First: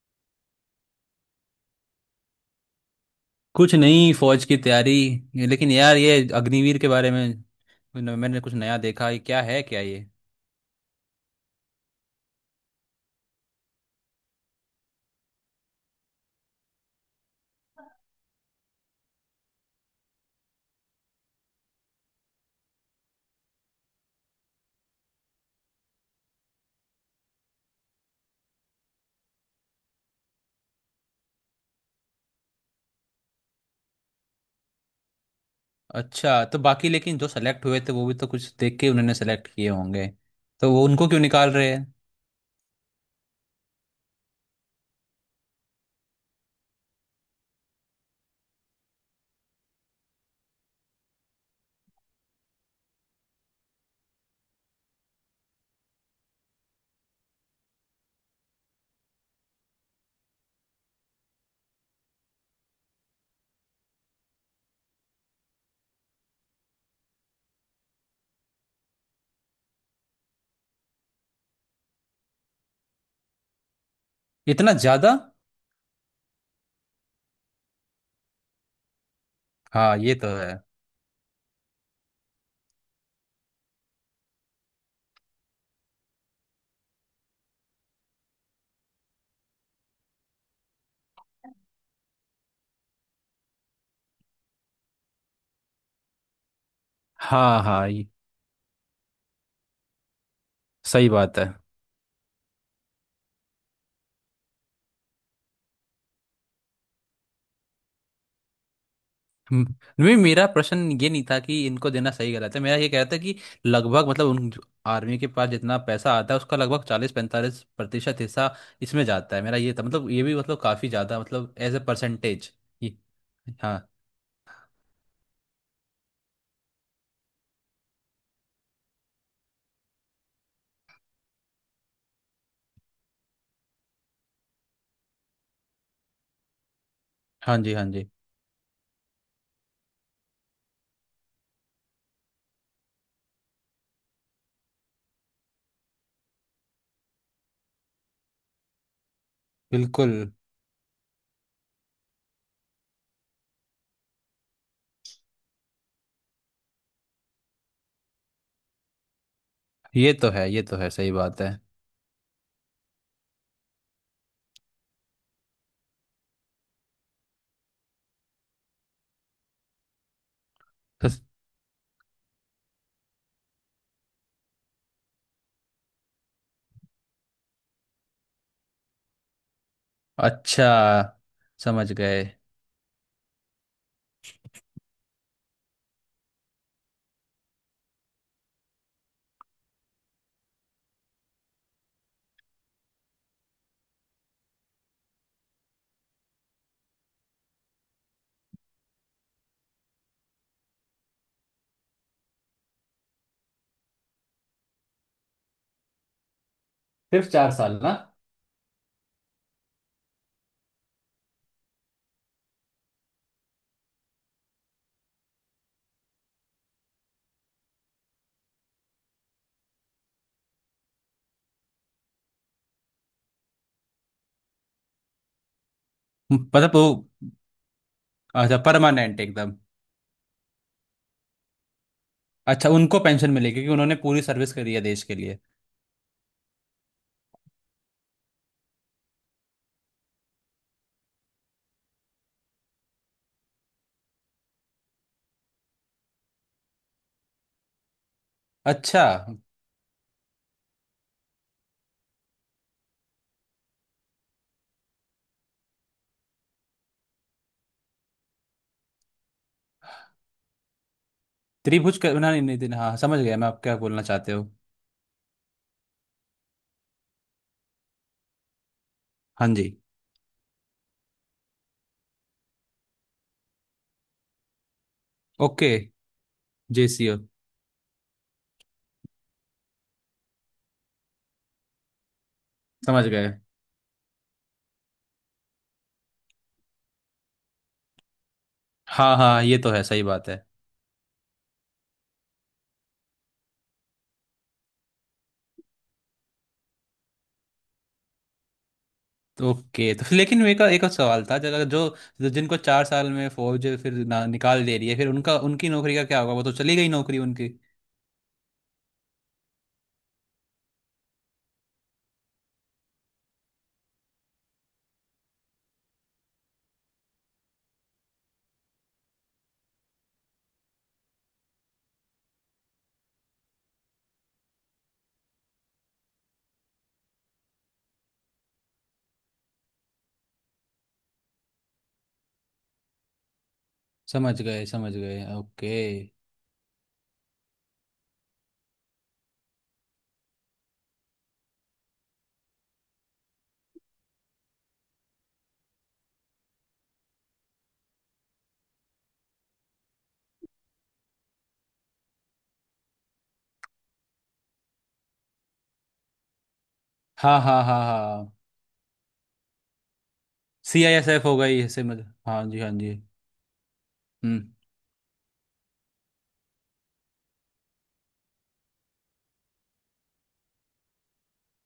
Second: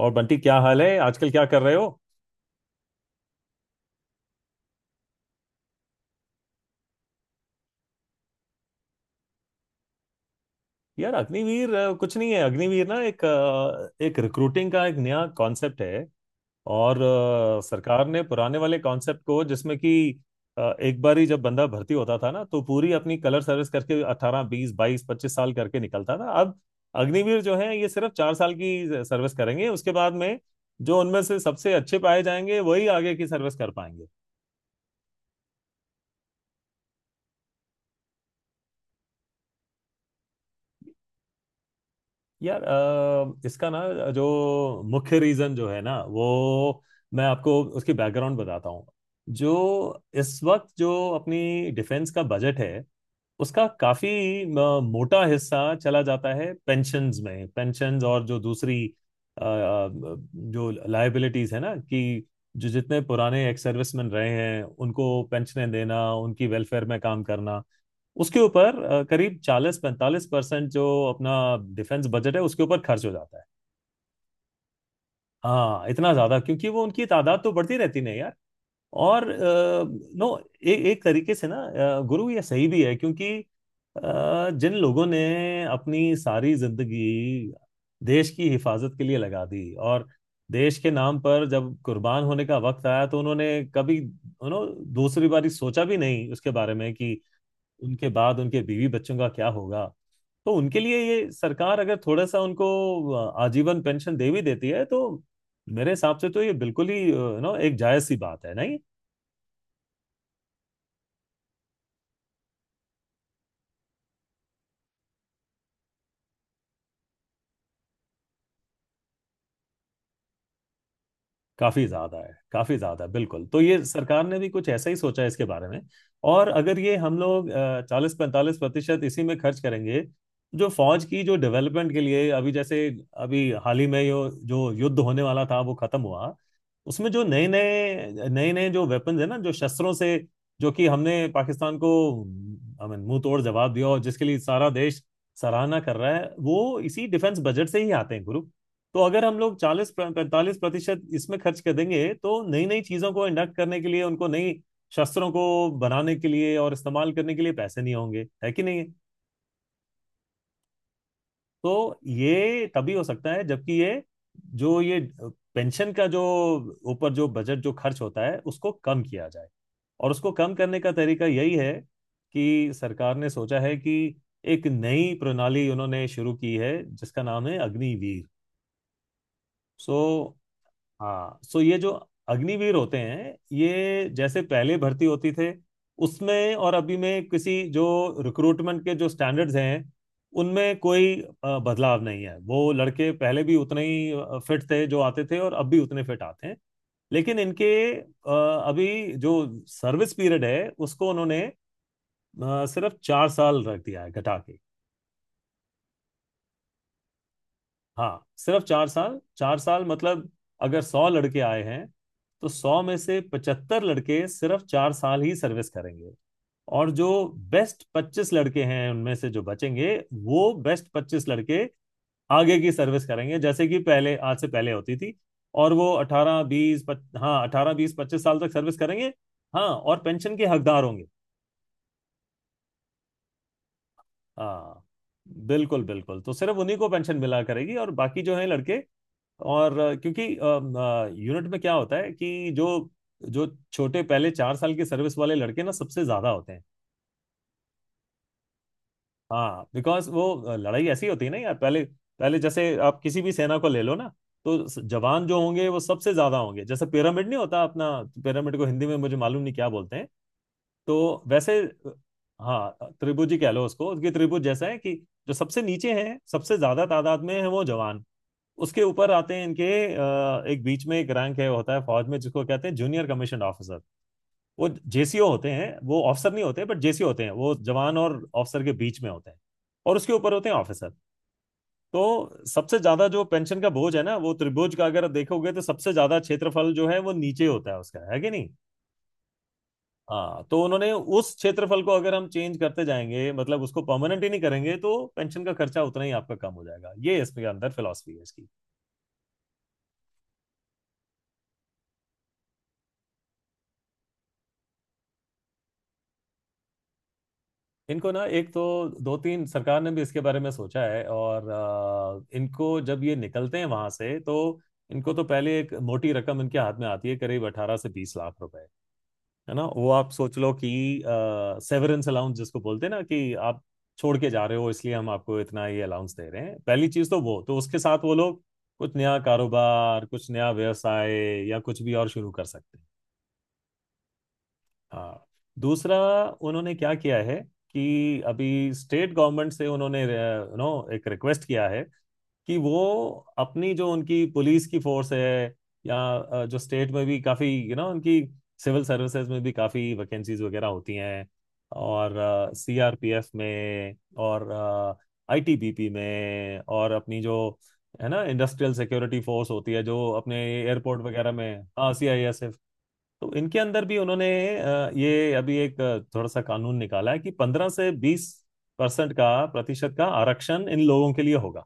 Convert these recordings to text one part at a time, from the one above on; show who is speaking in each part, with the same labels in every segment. Speaker 1: और बंटी, क्या हाल है? आजकल क्या कर रहे हो?
Speaker 2: कुछ नहीं। फौज की तैयारी। लेकिन यार ये अग्निवीर के बारे में मैंने मैंने कुछ नया देखा। ये क्या है, क्या ये?
Speaker 1: यार, अग्निवीर कुछ नहीं है। अग्निवीर ना एक रिक्रूटिंग का एक नया कॉन्सेप्ट है। और सरकार ने पुराने वाले कॉन्सेप्ट को, जिसमें कि एक बार ही जब बंदा भर्ती होता था ना तो पूरी अपनी कलर सर्विस करके 18 20 22 25 साल करके निकलता था। अब अग्निवीर जो है ये सिर्फ 4 साल की सर्विस करेंगे, उसके बाद में जो उनमें से सबसे अच्छे पाए जाएंगे वही आगे की सर्विस कर पाएंगे।
Speaker 2: अच्छा, तो बाकी लेकिन जो सेलेक्ट हुए थे वो भी तो कुछ देख के उन्होंने सेलेक्ट किए होंगे, तो वो उनको क्यों निकाल रहे हैं?
Speaker 1: यार इसका ना, जो मुख्य रीजन जो है ना वो मैं आपको उसकी बैकग्राउंड बताता हूँ। जो इस वक्त जो अपनी डिफेंस का बजट है उसका काफी मोटा हिस्सा चला जाता है पेंशन्स में। पेंशन्स और जो दूसरी अ, अ, जो लायबिलिटीज है ना, कि जो जितने पुराने एक्स सर्विसमैन रहे हैं उनको पेंशनें देना, उनकी वेलफेयर में काम करना, उसके ऊपर करीब 40-45% जो अपना डिफेंस बजट है उसके ऊपर खर्च हो जाता है।
Speaker 2: इतना ज्यादा?
Speaker 1: हाँ, इतना ज्यादा, क्योंकि वो उनकी तादाद तो बढ़ती रहती नहीं यार। और
Speaker 2: हाँ, ये तो
Speaker 1: नो
Speaker 2: है।
Speaker 1: ए, एक तरीके से ना गुरु, ये सही भी है, क्योंकि जिन लोगों ने अपनी सारी जिंदगी देश की हिफाजत के लिए लगा दी, और देश के नाम पर जब कुर्बान होने का वक्त आया तो उन्होंने कभी उन्होंने दूसरी बारी सोचा भी नहीं उसके बारे में, कि
Speaker 2: हाँ हाँ, ये
Speaker 1: उनके बाद उनके बीवी बच्चों का क्या होगा। तो उनके लिए
Speaker 2: सही
Speaker 1: ये
Speaker 2: बात है।
Speaker 1: सरकार अगर थोड़ा सा उनको आजीवन पेंशन दे भी देती है तो मेरे हिसाब से तो ये बिल्कुल ही नो एक जायज सी बात है, नहीं?
Speaker 2: हम्म। नहीं, मेरा प्रश्न ये नहीं था कि इनको देना सही गलत है। मेरा ये कह रहा था कि लगभग, मतलब उन आर्मी के पास जितना पैसा आता है उसका लगभग 40-45% हिस्सा इसमें जाता है। मेरा ये था, मतलब ये भी, मतलब काफी ज्यादा, मतलब एज ए
Speaker 1: काफी ज्यादा है,
Speaker 2: परसेंटेज।
Speaker 1: काफी ज्यादा है, बिल्कुल। तो ये
Speaker 2: हाँ।
Speaker 1: सरकार ने भी कुछ ऐसा ही सोचा है इसके बारे में। और अगर ये हम लोग 40-45% इसी में खर्च करेंगे, जो फौज की, जो डेवलपमेंट के लिए, अभी जैसे अभी हाल ही में जो जो युद्ध होने वाला था वो खत्म हुआ, उसमें जो नए
Speaker 2: हाँ जी, हाँ जी।
Speaker 1: नए नए नए जो वेपन्स है ना, जो शस्त्रों से, जो कि हमने पाकिस्तान को, आई मीन, मुंह तोड़ जवाब दिया और जिसके लिए सारा देश सराहना कर रहा है, वो इसी डिफेंस बजट से ही आते हैं गुरु। तो अगर हम लोग चालीस
Speaker 2: बिल्कुल,
Speaker 1: पैंतालीस प्रतिशत इसमें खर्च कर देंगे तो नई नई चीजों को इंडक्ट करने के लिए, उनको नई शस्त्रों को बनाने के लिए और इस्तेमाल करने के लिए पैसे नहीं होंगे, है कि नहीं?
Speaker 2: ये तो है, ये तो है, सही बात है।
Speaker 1: तो ये तभी हो सकता है जबकि ये जो ये पेंशन का जो ऊपर जो बजट जो खर्च होता है उसको कम किया जाए। और उसको कम करने का
Speaker 2: बस-
Speaker 1: तरीका यही है, कि सरकार ने सोचा है कि एक नई प्रणाली उन्होंने शुरू की है जिसका नाम है अग्निवीर। सो,
Speaker 2: अच्छा,
Speaker 1: हाँ, सो ये जो
Speaker 2: समझ गए।
Speaker 1: अग्निवीर होते हैं, ये जैसे पहले भर्ती होती थे उसमें और अभी में, किसी जो रिक्रूटमेंट के जो स्टैंडर्ड्स हैं उनमें कोई बदलाव नहीं है। वो लड़के पहले भी उतने ही फिट थे जो आते थे और अब भी उतने फिट आते हैं। लेकिन इनके अ, अभी जो सर्विस पीरियड है उसको उन्होंने सिर्फ 4 साल रख दिया है घटा के।
Speaker 2: सिर्फ 4 साल? ना,
Speaker 1: हाँ, सिर्फ 4 साल। चार साल मतलब अगर 100 लड़के आए हैं तो 100 में से 75 लड़के सिर्फ 4 साल ही सर्विस करेंगे, और जो बेस्ट 25 लड़के हैं उनमें से जो बचेंगे, वो बेस्ट 25 लड़के आगे की सर्विस करेंगे जैसे कि पहले, आज से पहले होती थी। और वो अठारह
Speaker 2: मतलब वो?
Speaker 1: बीस, हाँ 18 20 25 साल तक
Speaker 2: अच्छा,
Speaker 1: सर्विस करेंगे।
Speaker 2: परमानेंट एकदम?
Speaker 1: हाँ, और पेंशन के हकदार होंगे।
Speaker 2: अच्छा, उनको पेंशन मिलेगी क्योंकि उन्होंने पूरी सर्विस करी है
Speaker 1: हाँ,
Speaker 2: देश के लिए?
Speaker 1: बिल्कुल बिल्कुल। तो सिर्फ उन्हीं को पेंशन मिला करेगी, और बाकी जो है लड़के, और क्योंकि यूनिट में क्या होता है कि जो जो छोटे, पहले 4 साल के सर्विस वाले लड़के ना सबसे ज्यादा होते हैं।
Speaker 2: अच्छा,
Speaker 1: हाँ, बिकॉज वो लड़ाई ऐसी होती है ना यार, पहले पहले जैसे आप किसी भी सेना को ले लो ना, तो जवान जो होंगे वो सबसे ज्यादा होंगे, जैसे पिरामिड नहीं होता अपना। पिरामिड को हिंदी में मुझे मालूम नहीं क्या बोलते हैं। तो वैसे
Speaker 2: त्रिभुज? करना नहीं, नहीं देना,
Speaker 1: हाँ,
Speaker 2: हाँ समझ
Speaker 1: त्रिभुज
Speaker 2: गया
Speaker 1: ही
Speaker 2: मैं,
Speaker 1: कह
Speaker 2: आप
Speaker 1: लो
Speaker 2: क्या
Speaker 1: उसको।
Speaker 2: बोलना
Speaker 1: उसकी
Speaker 2: चाहते
Speaker 1: त्रिभुज
Speaker 2: हो।
Speaker 1: जैसा है, कि जो सबसे नीचे हैं सबसे ज्यादा तादाद में है वो जवान। उसके ऊपर आते हैं
Speaker 2: हाँ
Speaker 1: इनके
Speaker 2: जी।
Speaker 1: एक बीच में एक रैंक है, होता है फौज में, जिसको कहते हैं जूनियर कमीशन ऑफिसर। वो JCO होते हैं,
Speaker 2: ओके।
Speaker 1: वो ऑफिसर नहीं होते, बट जेसीओ
Speaker 2: जेसीओ।
Speaker 1: होते हैं, वो जवान और ऑफिसर के बीच में होते हैं। और उसके ऊपर होते हैं ऑफिसर। तो सबसे ज्यादा
Speaker 2: समझ
Speaker 1: जो
Speaker 2: गए।
Speaker 1: पेंशन का बोझ है ना वो, त्रिभुज का अगर देखोगे तो सबसे ज्यादा क्षेत्रफल जो है वो नीचे होता है उसका, है कि नहीं?
Speaker 2: हाँ हाँ, ये तो है, सही बात है।
Speaker 1: हाँ, तो उन्होंने उस क्षेत्रफल को, अगर हम चेंज करते जाएंगे मतलब उसको परमानेंट ही नहीं करेंगे, तो पेंशन का खर्चा उतना ही आपका कम हो जाएगा। ये इसके अंदर फिलॉसफी है इसकी।
Speaker 2: तो ओके, तो फिर लेकिन एक एक और सवाल था। जगह जो जो- जिनको 4 साल में फौज फिर ना, निकाल दे रही है, फिर उनका, उनकी नौकरी का क्या होगा? वो तो चली गई नौकरी उनकी।
Speaker 1: इनको ना एक तो, दो तीन सरकार ने भी इसके बारे में सोचा है, और इनको जब ये निकलते हैं वहां से तो इनको तो पहले एक मोटी रकम इनके हाथ में आती है, करीब 18 से 20 लाख रुपए। है ना? वो आप सोच लो कि सेवरेंस अलाउंस जिसको बोलते हैं ना, कि आप छोड़ के जा रहे हो इसलिए हम आपको इतना ये अलाउंस दे रहे हैं। पहली चीज तो वो, तो उसके साथ वो लोग कुछ नया कारोबार, कुछ नया व्यवसाय या कुछ भी और शुरू कर सकते हैं।
Speaker 2: समझ गए, समझ गए।
Speaker 1: हाँ।
Speaker 2: ओके।
Speaker 1: दूसरा, उन्होंने क्या किया है कि अभी स्टेट गवर्नमेंट से उन्होंने नो एक रिक्वेस्ट किया है कि वो अपनी, जो उनकी पुलिस की फोर्स है, या जो स्टेट में भी काफ़ी, उनकी सिविल सर्विसेज में भी काफ़ी वैकेंसीज वगैरह होती हैं, और CRPF में और ITBP में और अपनी जो,
Speaker 2: हाँ हाँ, हाँ
Speaker 1: है ना,
Speaker 2: हाँ।
Speaker 1: इंडस्ट्रियल सिक्योरिटी फोर्स होती है जो अपने
Speaker 2: C I
Speaker 1: airport
Speaker 2: S F
Speaker 1: वगैरह
Speaker 2: हो
Speaker 1: में।
Speaker 2: गई,
Speaker 1: हाँ,
Speaker 2: समझ।
Speaker 1: सी आई एस।
Speaker 2: हाँ जी, हाँ जी।
Speaker 1: तो इनके अंदर भी उन्होंने
Speaker 2: हम्म।
Speaker 1: ये अभी एक थोड़ा सा कानून निकाला है, कि 15 से 20% का, प्रतिशत का आरक्षण इन लोगों के लिए होगा।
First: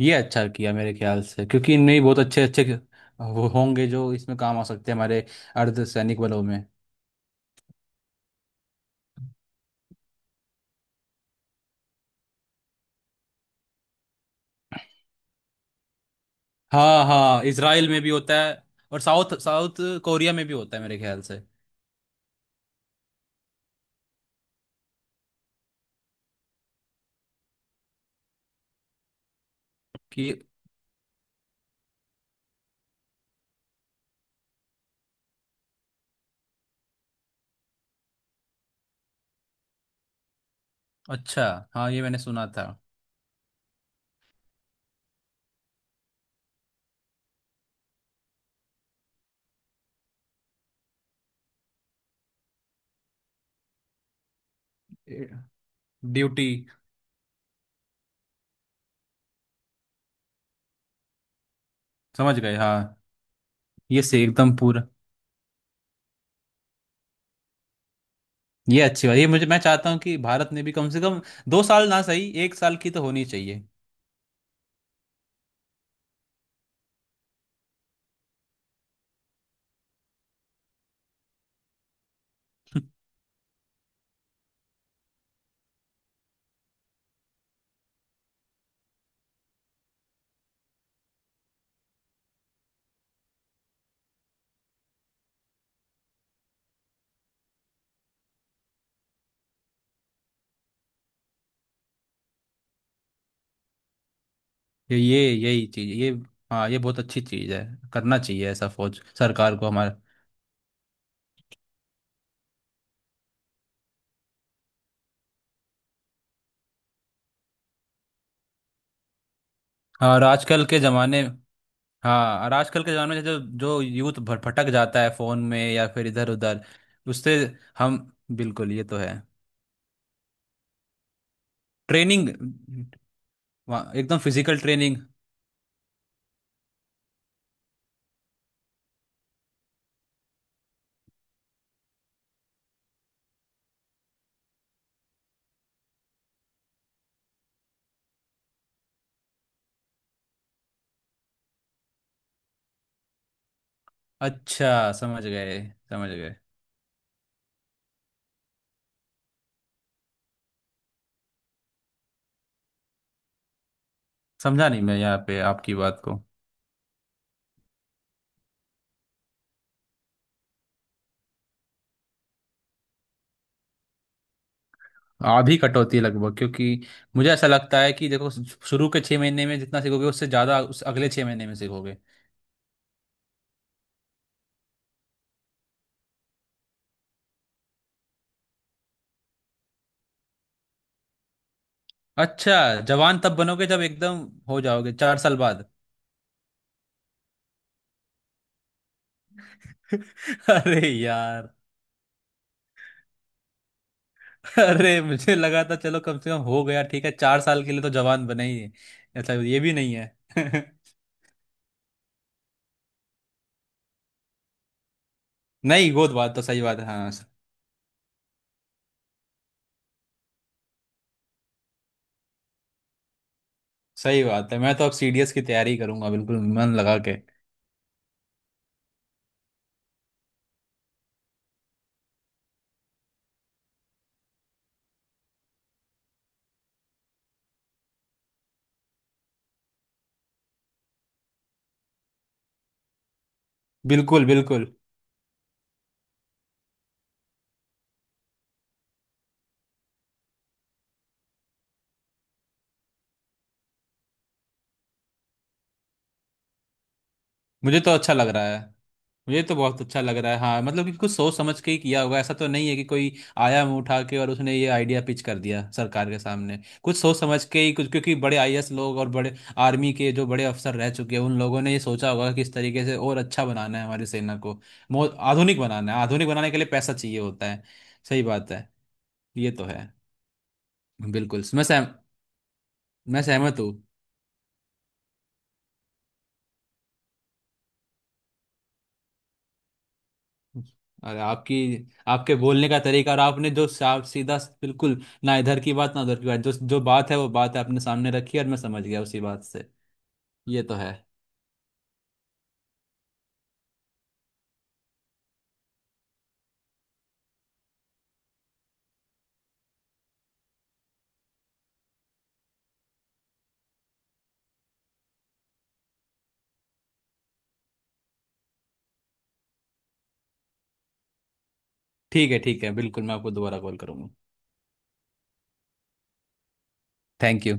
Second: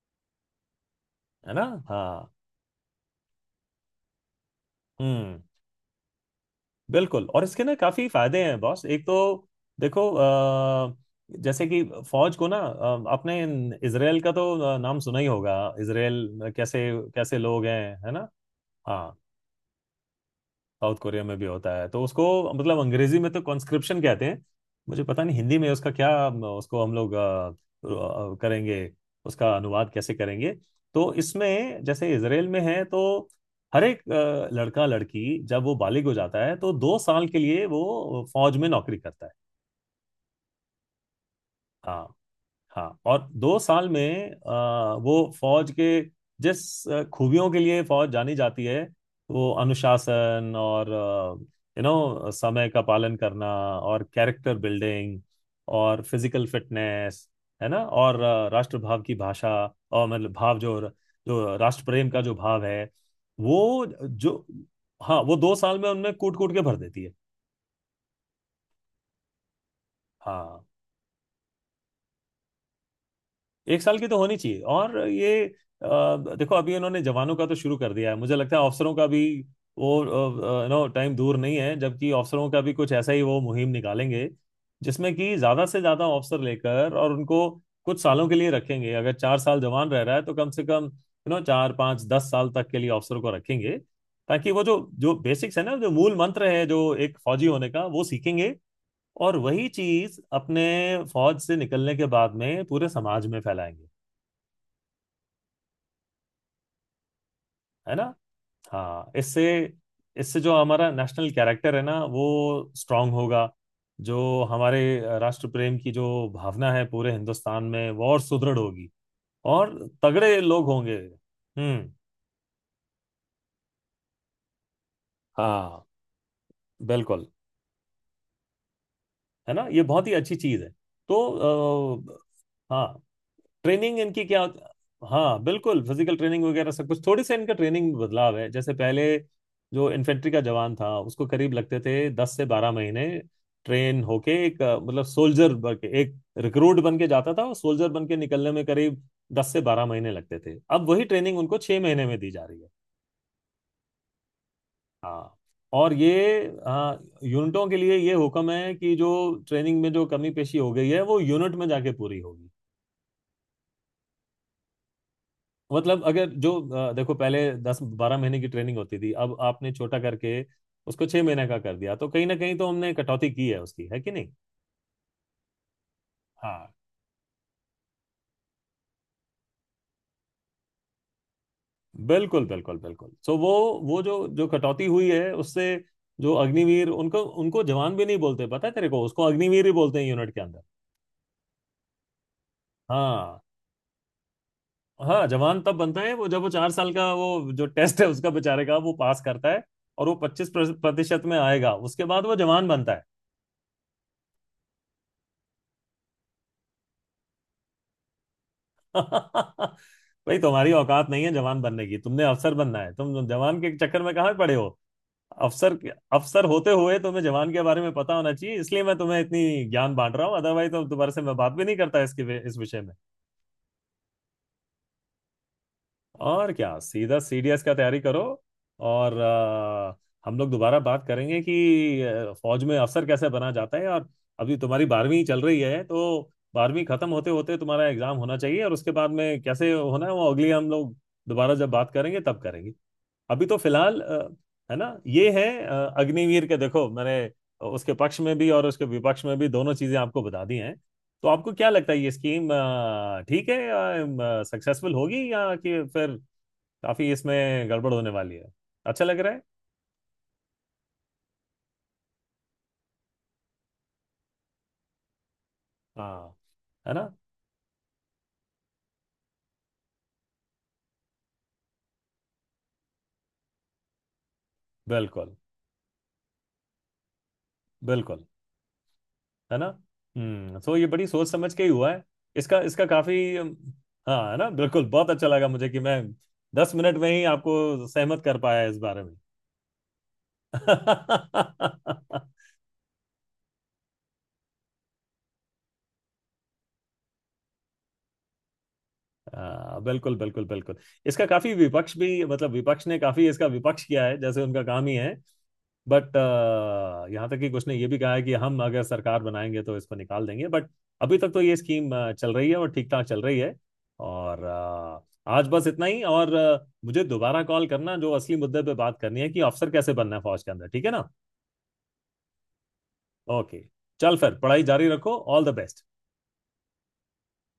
Speaker 2: ये अच्छा किया मेरे ख्याल से,
Speaker 1: है ना?
Speaker 2: क्योंकि इनमें ही बहुत
Speaker 1: हाँ।
Speaker 2: अच्छे अच्छे वो होंगे जो इसमें काम आ सकते हैं हमारे
Speaker 1: हम्म।
Speaker 2: अर्ध सैनिक बलों में।
Speaker 1: बिल्कुल, और इसके ना काफी फायदे हैं बॉस। एक तो देखो जैसे कि फौज को ना आपने इसराइल का तो नाम सुना ही होगा। इसराइल कैसे
Speaker 2: हाँ
Speaker 1: कैसे
Speaker 2: हाँ,
Speaker 1: लोग
Speaker 2: इसराइल
Speaker 1: हैं,
Speaker 2: में
Speaker 1: है
Speaker 2: भी
Speaker 1: ना।
Speaker 2: होता है। और
Speaker 1: हाँ,
Speaker 2: साउथ साउथ कोरिया में भी होता है
Speaker 1: साउथ
Speaker 2: मेरे ख्याल
Speaker 1: कोरिया में
Speaker 2: से
Speaker 1: भी होता है। तो उसको, मतलब अंग्रेजी में तो कॉन्स्क्रिप्शन कहते हैं, मुझे पता नहीं हिंदी में उसका क्या, उसको हम लोग करेंगे, उसका अनुवाद कैसे
Speaker 2: कि।
Speaker 1: करेंगे। तो इसमें जैसे इसराइल में है, तो हर एक लड़का लड़की जब वो बालिग हो जाता है तो 2 साल के लिए वो फौज में नौकरी करता है।
Speaker 2: अच्छा। हाँ, ये
Speaker 1: हाँ
Speaker 2: मैंने सुना था।
Speaker 1: हाँ। और 2 साल में वो फौज के जिस खूबियों के लिए फौज जानी जाती है, वो अनुशासन, और समय का पालन करना, और कैरेक्टर बिल्डिंग, और फिजिकल
Speaker 2: ड्यूटी।
Speaker 1: फिटनेस, है ना। और राष्ट्रभाव की भाषा, और मतलब भाव, जो जो राष्ट्र प्रेम का जो
Speaker 2: समझ गए।
Speaker 1: भाव है
Speaker 2: हाँ,
Speaker 1: वो
Speaker 2: ये से
Speaker 1: जो,
Speaker 2: एकदम पूरा।
Speaker 1: हाँ, वो 2 साल में उनमें कूट कूट के भर देती है।
Speaker 2: ये अच्छी बात, ये मुझे, मैं चाहता हूँ कि भारत ने
Speaker 1: हाँ,
Speaker 2: भी कम से कम 2 साल ना सही, 1 साल की तो होनी चाहिए।
Speaker 1: एक साल की तो होनी चाहिए। और ये अ, देखो, अभी इन्होंने जवानों का तो शुरू कर दिया है, मुझे लगता है अफसरों का भी वो नो टाइम दूर नहीं है जबकि अफसरों का भी कुछ ऐसा ही वो मुहिम निकालेंगे, जिसमें कि ज्यादा से ज्यादा अफसर लेकर और उनको कुछ सालों के लिए रखेंगे। अगर 4 साल जवान रह रहा है तो कम से कम 4 5 10 साल तक के लिए अफसर को रखेंगे, ताकि वो जो जो बेसिक्स है ना, जो मूल मंत्र है जो एक फौजी होने का, वो सीखेंगे, और वही चीज अपने फौज से निकलने के बाद में पूरे समाज में फैलाएंगे।
Speaker 2: यही चीज ये। हाँ, ये बहुत अच्छी चीज है,
Speaker 1: है ना?
Speaker 2: करना चाहिए ऐसा फौज
Speaker 1: हाँ, इससे
Speaker 2: सरकार को हमारे।
Speaker 1: इससे जो हमारा नेशनल कैरेक्टर है ना वो स्ट्रांग होगा। जो हमारे राष्ट्र प्रेम की जो भावना है पूरे हिंदुस्तान में वो और सुदृढ़ होगी। और
Speaker 2: हाँ, और
Speaker 1: तगड़े
Speaker 2: आजकल
Speaker 1: लोग
Speaker 2: के
Speaker 1: होंगे।
Speaker 2: ज़माने।
Speaker 1: हम्म।
Speaker 2: हाँ, और आजकल के ज़माने में जो जो यूथ भटक जाता है फ़ोन में
Speaker 1: हाँ,
Speaker 2: या फिर इधर उधर,
Speaker 1: बिल्कुल।
Speaker 2: उससे। हम। बिल्कुल, ये तो है।
Speaker 1: है ना, ये बहुत ही अच्छी चीज है। तो
Speaker 2: ट्रेनिंग?
Speaker 1: हाँ, ट्रेनिंग
Speaker 2: एकदम
Speaker 1: इनकी क्या
Speaker 2: फिजिकल
Speaker 1: होती,
Speaker 2: ट्रेनिंग।
Speaker 1: हाँ बिल्कुल, फिजिकल ट्रेनिंग वगैरह सब कुछ। थोड़ी सी इनका ट्रेनिंग में बदलाव है। जैसे पहले जो इन्फेंट्री का जवान था उसको करीब लगते थे 10 से 12 महीने, ट्रेन होके एक मतलब सोल्जर बन के, एक रिक्रूट बन के जाता था और सोल्जर बन के निकलने में करीब 10 से 12 महीने लगते थे। अब वही ट्रेनिंग उनको 6 महीने में दी जा रही है।
Speaker 2: अच्छा, समझ
Speaker 1: हाँ।
Speaker 2: गए,
Speaker 1: और
Speaker 2: समझ
Speaker 1: ये
Speaker 2: गए।
Speaker 1: यूनिटों के लिए ये हुक्म है, कि जो ट्रेनिंग में जो कमी पेशी हो गई है वो यूनिट में जाके पूरी होगी।
Speaker 2: समझा नहीं मैं यहाँ पे आपकी बात
Speaker 1: मतलब
Speaker 2: को।
Speaker 1: अगर जो देखो, पहले 10 12 महीने की ट्रेनिंग होती थी, अब आपने छोटा करके उसको 6 महीने का कर दिया, तो कहीं ना कहीं तो हमने कटौती की है उसकी, है कि नहीं?
Speaker 2: आधी कटौती लगभग, क्योंकि
Speaker 1: हाँ,
Speaker 2: मुझे ऐसा लगता है कि देखो, शुरू के 6 महीने में जितना सीखोगे उससे ज़्यादा उस अगले 6 महीने में सीखोगे।
Speaker 1: बिल्कुल बिल्कुल बिल्कुल। सो वो जो जो कटौती हुई है उससे जो अग्निवीर, उनको उनको जवान भी नहीं बोलते, पता है तेरे को, उसको अग्निवीर ही बोलते हैं यूनिट के अंदर।
Speaker 2: अच्छा। जवान तब
Speaker 1: हाँ।
Speaker 2: बनोगे जब एकदम हो जाओगे, चार
Speaker 1: हाँ,
Speaker 2: साल
Speaker 1: जवान
Speaker 2: बाद।
Speaker 1: तब बनता है वो, जब वो 4 साल का वो जो टेस्ट है उसका बेचारे का वो पास करता है, और वो पच्चीस
Speaker 2: अरे
Speaker 1: प्रतिशत में
Speaker 2: यार।
Speaker 1: आएगा, उसके बाद वो जवान बनता है।
Speaker 2: अरे, मुझे लगा था चलो कम से कम हो गया, ठीक है, 4 साल के लिए तो जवान बने ही है। अच्छा, ये भी नहीं
Speaker 1: भाई,
Speaker 2: है।
Speaker 1: तुम्हारी औकात नहीं है जवान बनने की, तुमने अफसर बनना है, तुम जवान के चक्कर में कहाँ पड़े हो? अफसर।
Speaker 2: नहीं, वो तो बात तो
Speaker 1: अफसर
Speaker 2: सही
Speaker 1: होते
Speaker 2: बात है।
Speaker 1: हुए
Speaker 2: हाँ,
Speaker 1: तुम्हें जवान के बारे में पता होना चाहिए, इसलिए मैं तुम्हें इतनी ज्ञान बांट रहा हूँ, अदरवाइज तो दोबारा से मैं बात भी नहीं करता इसके इस विषय में।
Speaker 2: सही बात है। मैं तो अब सीडीएस की तैयारी करूंगा, बिल्कुल
Speaker 1: और
Speaker 2: मन
Speaker 1: क्या,
Speaker 2: लगा के।
Speaker 1: सीधा CDS का तैयारी करो। और हम लोग दोबारा बात करेंगे कि फौज में अफसर कैसे बना जाता है, और अभी तुम्हारी बारहवीं चल रही है तो बारहवीं खत्म होते होते तुम्हारा एग्जाम होना चाहिए, और उसके बाद में कैसे होना है वो अगली, हम लोग दोबारा जब बात करेंगे तब करेंगे। अभी तो फिलहाल
Speaker 2: बिल्कुल, बिल्कुल।
Speaker 1: है ना, ये है अग्निवीर के, देखो मैंने उसके पक्ष में भी और उसके विपक्ष में भी, दोनों चीजें आपको बता दी हैं। तो आपको क्या लगता है, ये स्कीम ठीक है, सक्सेसफुल होगी, या कि फिर काफी इसमें
Speaker 2: मुझे तो
Speaker 1: गड़बड़ होने
Speaker 2: अच्छा लग
Speaker 1: वाली
Speaker 2: रहा
Speaker 1: है?
Speaker 2: है।
Speaker 1: अच्छा लग रहा है?
Speaker 2: मुझे तो बहुत अच्छा लग रहा है, हाँ, मतलब कि कुछ सोच समझ के ही किया होगा, ऐसा तो नहीं है कि कोई आया मुंह उठा के और उसने ये आइडिया पिच कर दिया सरकार के
Speaker 1: हाँ।
Speaker 2: सामने।
Speaker 1: है
Speaker 2: कुछ
Speaker 1: ना?
Speaker 2: सोच समझ के ही कुछ, क्योंकि बड़े आईएएस लोग और बड़े आर्मी के जो बड़े अफसर रह चुके हैं, उन लोगों ने ये सोचा होगा कि इस तरीके से और अच्छा बनाना है हमारी सेना को।
Speaker 1: बिल्कुल
Speaker 2: आधुनिक बनाना है, आधुनिक बनाने के लिए पैसा चाहिए होता है। सही
Speaker 1: बिल्कुल।
Speaker 2: बात है। ये
Speaker 1: है
Speaker 2: तो
Speaker 1: ना?
Speaker 2: है।
Speaker 1: हम्म। तो ये बड़ी सोच
Speaker 2: बिल्कुल,
Speaker 1: समझ के ही हुआ है। इसका इसका
Speaker 2: मैं
Speaker 1: काफी
Speaker 2: सहमत हूँ।
Speaker 1: हाँ, है ना, बिल्कुल। बहुत अच्छा लगा मुझे कि मैं 10 मिनट में ही आपको सहमत कर पाया इस बारे में।
Speaker 2: अरे आपकी आपके बोलने का तरीका, और आपने जो साफ सीधा, बिल्कुल ना इधर की बात ना उधर की बात, जो जो बात है वो बात है आपने सामने रखी, और मैं समझ गया उसी बात से।
Speaker 1: बिल्कुल बिल्कुल
Speaker 2: ये तो
Speaker 1: बिल्कुल।
Speaker 2: है।
Speaker 1: इसका काफी विपक्ष भी, मतलब विपक्ष ने काफी इसका विपक्ष किया है, जैसे उनका काम ही है, बट यहाँ तक कि कुछ ने ये भी कहा है कि हम अगर सरकार बनाएंगे तो इसको निकाल देंगे, बट अभी तक तो ये स्कीम चल रही है, और ठीक ठाक चल रही है। और आज बस इतना ही। और मुझे दोबारा कॉल करना, जो असली मुद्दे पे बात करनी है, कि अफसर कैसे बनना है फौज के अंदर, ठीक है ना?
Speaker 2: ठीक है, ठीक है, बिल्कुल मैं आपको दोबारा
Speaker 1: ओके।
Speaker 2: कॉल करूंगा।
Speaker 1: चल फिर पढ़ाई जारी रखो, all the best.
Speaker 2: Thank you.